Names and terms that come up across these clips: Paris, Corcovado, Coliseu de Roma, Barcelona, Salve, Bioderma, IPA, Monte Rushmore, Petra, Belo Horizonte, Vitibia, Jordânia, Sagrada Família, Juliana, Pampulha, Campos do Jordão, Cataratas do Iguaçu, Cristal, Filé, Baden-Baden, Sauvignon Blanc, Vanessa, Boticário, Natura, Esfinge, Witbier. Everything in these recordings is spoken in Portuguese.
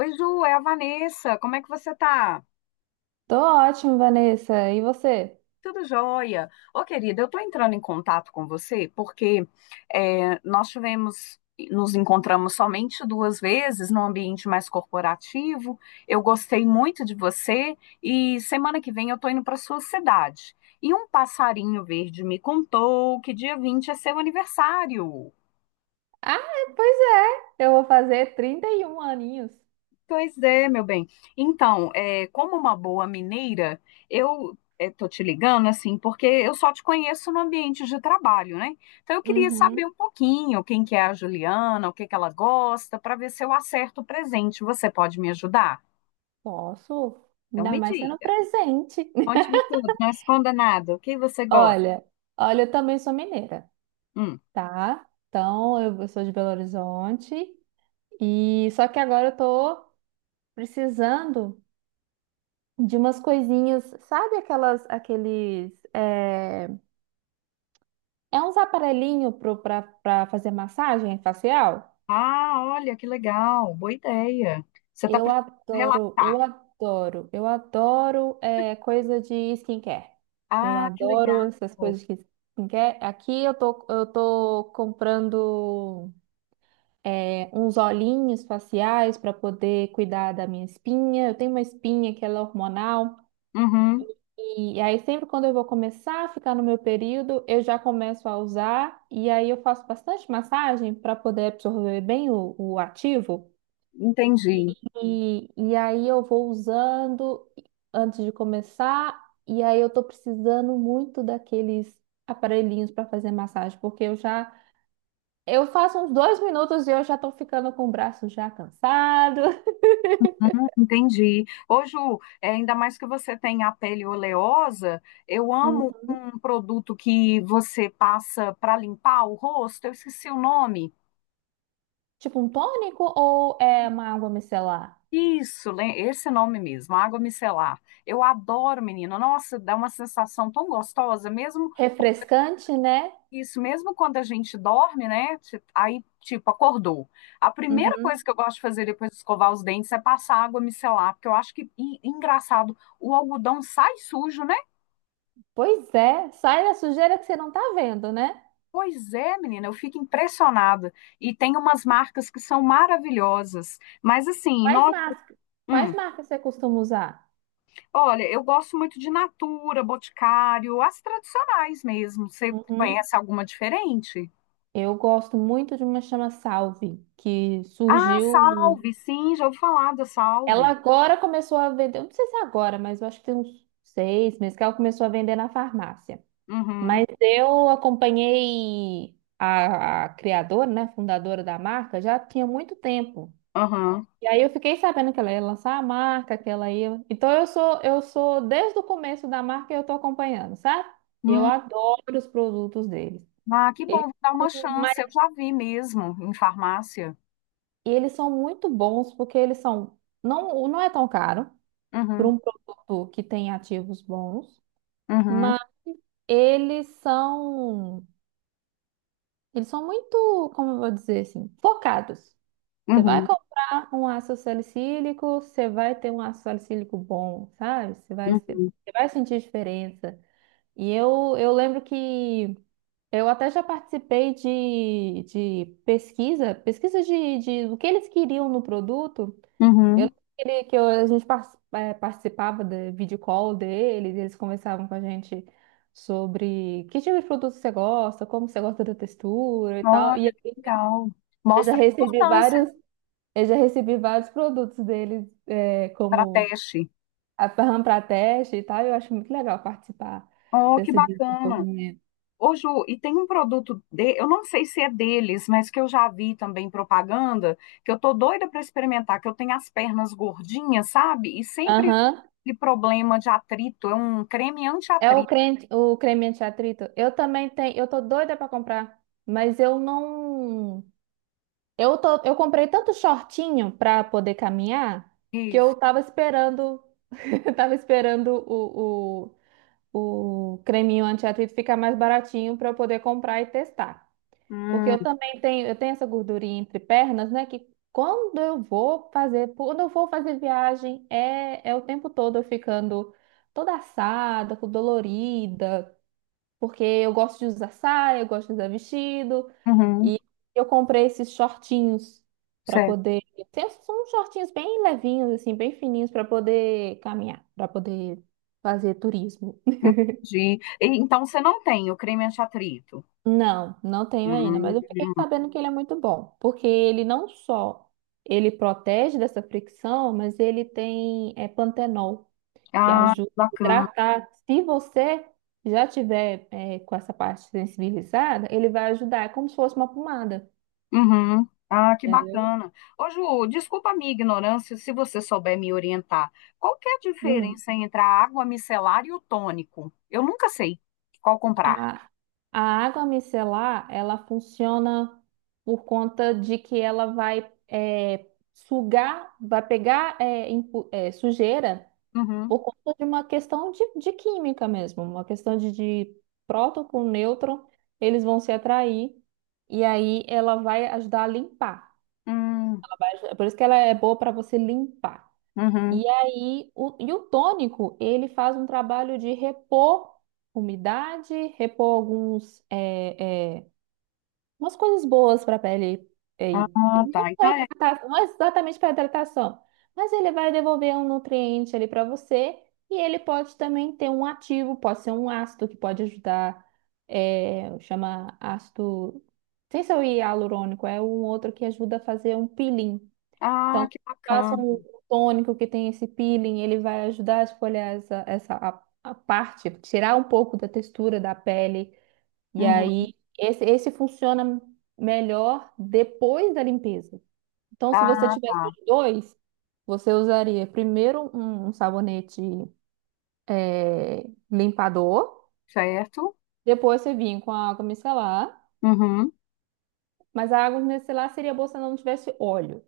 Oi, Ju, é a Vanessa. Como é que você tá? Tô ótimo, Vanessa. E você? Tudo jóia. Ô, querida, eu tô entrando em contato com você porque é, nós tivemos, nos encontramos somente duas vezes no ambiente mais corporativo. Eu gostei muito de você e semana que vem eu tô indo para sua cidade. E um passarinho verde me contou que dia 20 é seu aniversário. Ah, pois é. Eu vou fazer 31 aninhos. Pois é, meu bem. Então, como uma boa mineira, eu estou te ligando assim, porque eu só te conheço no ambiente de trabalho, né? Então, eu queria saber Uhum. um pouquinho quem que é a Juliana, o que que ela gosta, para ver se eu acerto o presente. Você pode me ajudar? Posso? Então, Ainda me mais sendo diga, presente. conte-me tudo, não esconda nada. O que você gosta? Olha, olha, eu também sou mineira, Hum. tá? Então, eu sou de Belo Horizonte e só que agora eu tô precisando de umas coisinhas, sabe aqueles, uns aparelhinho pra fazer massagem facial? Ah, olha, que legal, boa ideia. Você está Eu precisando adoro, eu relaxar. adoro, eu adoro coisa de skincare. Eu Ah, que legal. adoro essas coisas de skincare. Aqui eu tô comprando uns olhinhos faciais para poder cuidar da minha espinha. Eu tenho uma espinha que ela é hormonal. Uhum, E aí sempre quando eu vou começar a ficar no meu período, eu já começo a usar. E aí eu faço bastante massagem para poder absorver bem o ativo. entendi. E aí eu vou usando antes de começar, e aí eu tô precisando muito daqueles aparelhinhos para fazer massagem, porque eu faço uns 2 minutos e eu já tô ficando com o braço já cansado. Entendi. Ô, Ju, é, ainda mais que você tem a pele oleosa, eu Hum, amo um produto que você passa para limpar o rosto, eu esqueci o nome. Tipo um tônico ou é uma água micelar? Isso, esse nome mesmo, água micelar. Eu adoro, menina. Nossa, dá uma sensação tão gostosa, mesmo Refrescante, né? isso, mesmo quando a gente dorme, né? Aí, tipo, acordou. A primeira coisa Uhum. que eu gosto de fazer depois de escovar os dentes é passar água micelar, porque eu acho que, engraçado, o algodão sai sujo, né? Pois é, sai da sujeira que você não tá vendo, né? Pois é, menina, eu fico impressionada. E tem umas marcas que são maravilhosas. Mas assim, Quais marcas, hum, quais marcas você costuma usar? olha, eu gosto muito de Natura, Boticário, as tradicionais mesmo. Você Uhum. conhece alguma diferente? Eu gosto muito de uma chama Salve, que Ah, surgiu. Salve, sim, já ouvi falar da Ela Salve. agora começou a vender, eu não sei se é agora, mas eu acho que tem uns 6 meses que ela começou a vender na farmácia. Uhum, Mas eu acompanhei a criadora, né, fundadora da marca, já tinha muito tempo. uhum. E aí eu fiquei sabendo que ela ia lançar a marca, que ela ia. Então eu sou desde o começo da marca eu tô acompanhando, sabe? E eu Hum, adoro os produtos deles. ah, que bom, Eles vou dar são uma chance. Eu já vi mesmo em farmácia. E eles são muito bons porque eles são. Não, não é tão caro para Uhum, um produto que tem ativos bons, uhum, mas eles são. Eles são muito, como eu vou dizer assim, focados. Você vai uhum, comprar um ácido salicílico, você vai ter um ácido salicílico bom, sabe? Você vai, se- uhum, você vai sentir diferença. E eu lembro que eu até já participei de pesquisa de o que eles queriam no produto. Eu uhum. não queria a gente participava da video call deles, eles conversavam com a gente sobre que tipo de produto você gosta, como você gosta da textura e tal. Olha, E que legal. eu já Mostra a recebi importância vários, eu já recebi vários produtos deles, para como teste. a RAM para teste e tal. E eu acho muito legal participar Oh, que desse bacana. desenvolvimento. Ô, Ju, e tem um produto de, eu não sei se é deles, mas que eu já vi também propaganda, que eu tô doida para experimentar, que eu tenho as pernas gordinhas, sabe? E sempre Aham. aquele problema de atrito, é um creme É anti-atrito. O creme anti-atrito. Eu também tenho, eu tô doida para comprar, mas eu não. Eu tô, eu comprei tanto shortinho pra poder caminhar que eu Isso. tava esperando, tava esperando o creminho anti-atrito ficar mais baratinho pra eu poder comprar e testar. Porque Hum, eu também tenho, eu tenho essa gordurinha entre pernas, né? Que quando eu vou fazer, quando eu vou fazer viagem, é o tempo todo eu ficando toda assada, com dolorida, porque eu gosto de usar saia, eu gosto de usar vestido. uhum, E eu comprei esses shortinhos para certo. poder. São uns shortinhos bem levinhos, assim, bem fininhos para poder caminhar, para poder fazer turismo. Entendi. E, então você não tem o creme anti-atrito. Não, não tenho ainda, Hum, mas eu fiquei sabendo que ele é muito bom, porque ele não só ele protege dessa fricção, mas ele tem pantenol, que ah, ajuda a bacana. hidratar. Se você já tiver com essa parte sensibilizada, ele vai ajudar, é como se fosse uma pomada, Uhum. Ah, que entendeu? bacana. Ô, Ju, desculpa a minha ignorância, se você souber me orientar. Qual que é a diferença entre a água micelar e o tônico? Eu nunca sei qual comprar. A, a água micelar, ela funciona por conta de que ela vai sugar, vai pegar sujeira Uhum. por conta de uma questão de química mesmo, uma questão de próton com nêutron, eles vão se atrair e aí ela vai ajudar a limpar. Hum, Por isso que ela é boa para você limpar. uhum. E aí, e o tônico, ele faz um trabalho de repor umidade, repor alguns, umas coisas boas para a pele. E Ah, não, tá. Então é. Não é exatamente para hidratação, mas ele vai devolver um nutriente ali para você e ele pode também ter um ativo, pode ser um ácido que pode ajudar, chama ácido, sem ser o hialurônico, é um outro que ajuda a fazer um peeling. Ah, Então, que faça um bacana. tônico que tem esse peeling, ele vai ajudar a esfoliar essa a parte, tirar um pouco da textura da pele. E Uhum. aí, esse funciona melhor depois da limpeza. Então, se você Ah, tivesse tá. os dois, você usaria primeiro um sabonete é, limpador, Certo? depois você vinha com a água micelar, Uhum. mas a água micelar seria boa se ela não tivesse óleo.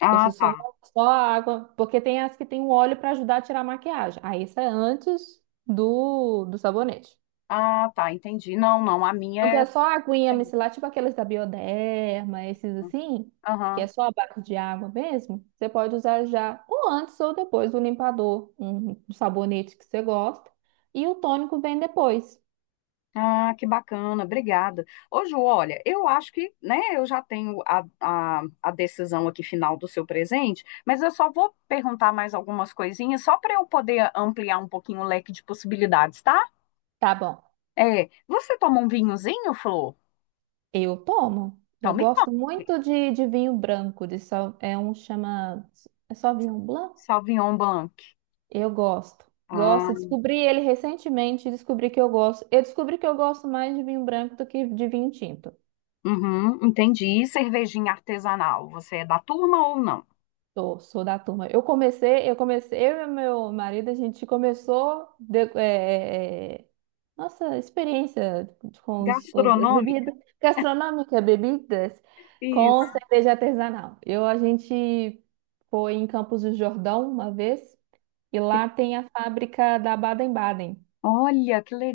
Ah, Você tá. só a água, porque tem as que tem o óleo para ajudar a tirar a maquiagem. Aí isso é antes do sabonete. Ah, tá. Entendi. Não, não. A minha Então é. é só a aguinha micelar, tipo aqueles da Bioderma, esses assim, que é Aham. só a base de água mesmo. Você pode usar já ou antes ou depois do limpador, um sabonete que você gosta, e o tônico vem depois. Ah, que bacana, obrigada. Ô, Ju, olha, eu acho que, né, eu já tenho a decisão aqui final do seu presente, mas eu só vou perguntar mais algumas coisinhas, só para eu poder ampliar um pouquinho o leque de possibilidades, tá? Tá bom. É, você toma um vinhozinho, Flor? Eu tomo. Então Eu me gosto conte. muito de vinho branco, de só, é um chama, é só vinho blanc? Sauvignon Blanc. Eu gosto. Ah, Gosto. Descobri ele recentemente, descobri que eu gosto. Eu descobri que eu gosto mais de vinho branco do que de vinho tinto. uhum, entendi. E cervejinha artesanal, você é da turma ou não? Sou, sou da turma. Eu e meu marido, a gente começou nossa experiência com as Gastronômica? bebidas gastronômicas, bebidas com Isso. cerveja artesanal. A gente foi em Campos do Jordão uma vez e Que- lá tem a fábrica da Baden-Baden. olha, que le-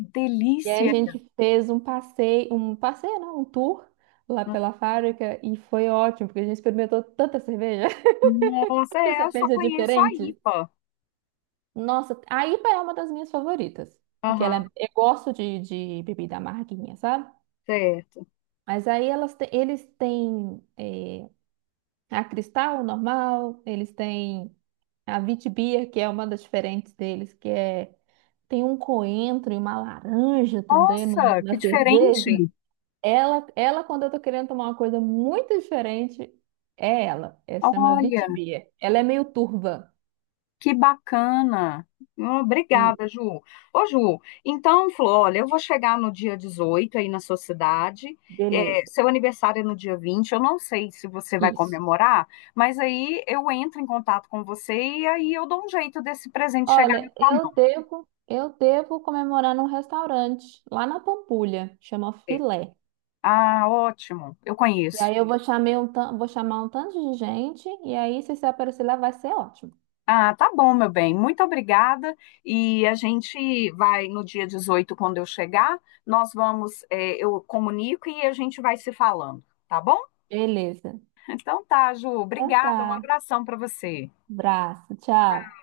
E aí a delícia. gente fez um passeio, não, um tour lá pela fábrica e foi ótimo, porque a gente experimentou tanta cerveja, Nossa, tanta eu só cerveja conheço a diferente. IPA. Nossa, a IPA é uma das minhas favoritas, porque Aham, eu gosto de bebida amarguinha, sabe? certo. Mas aí eles têm a Cristal normal, eles têm a Witbier, que é uma das diferentes deles, que tem um coentro e uma laranja também Nossa, na que cerveja. diferente. Ela, quando eu tô querendo tomar uma coisa muito diferente, é ela. Ela chama Olha, Vitibia. Ela é meio turva. que bacana. E Obrigada, Ju. Ô, Ju, então, Flor, olha, eu vou chegar no dia 18 aí na sua cidade. É, beleza. seu aniversário é no dia 20. Eu não sei se você vai Isso. comemorar, mas aí eu entro em contato com você e aí eu dou um jeito desse presente chegar na Olha, sua eu mão. devo, eu devo comemorar num restaurante lá na Pampulha, chama Filé. Ah, ótimo. Eu E conheço. aí eu vou chamar vou chamar um tanto de gente, e aí se você aparecer lá vai ser ótimo. Ah, tá bom, meu bem. Muito obrigada. E a gente vai no dia 18 quando eu chegar, nós vamos, eu comunico e a gente vai se falando, tá bom? Beleza. Então tá, Ju. Então Obrigada. Um tá. abração para você. Abraço, tchau.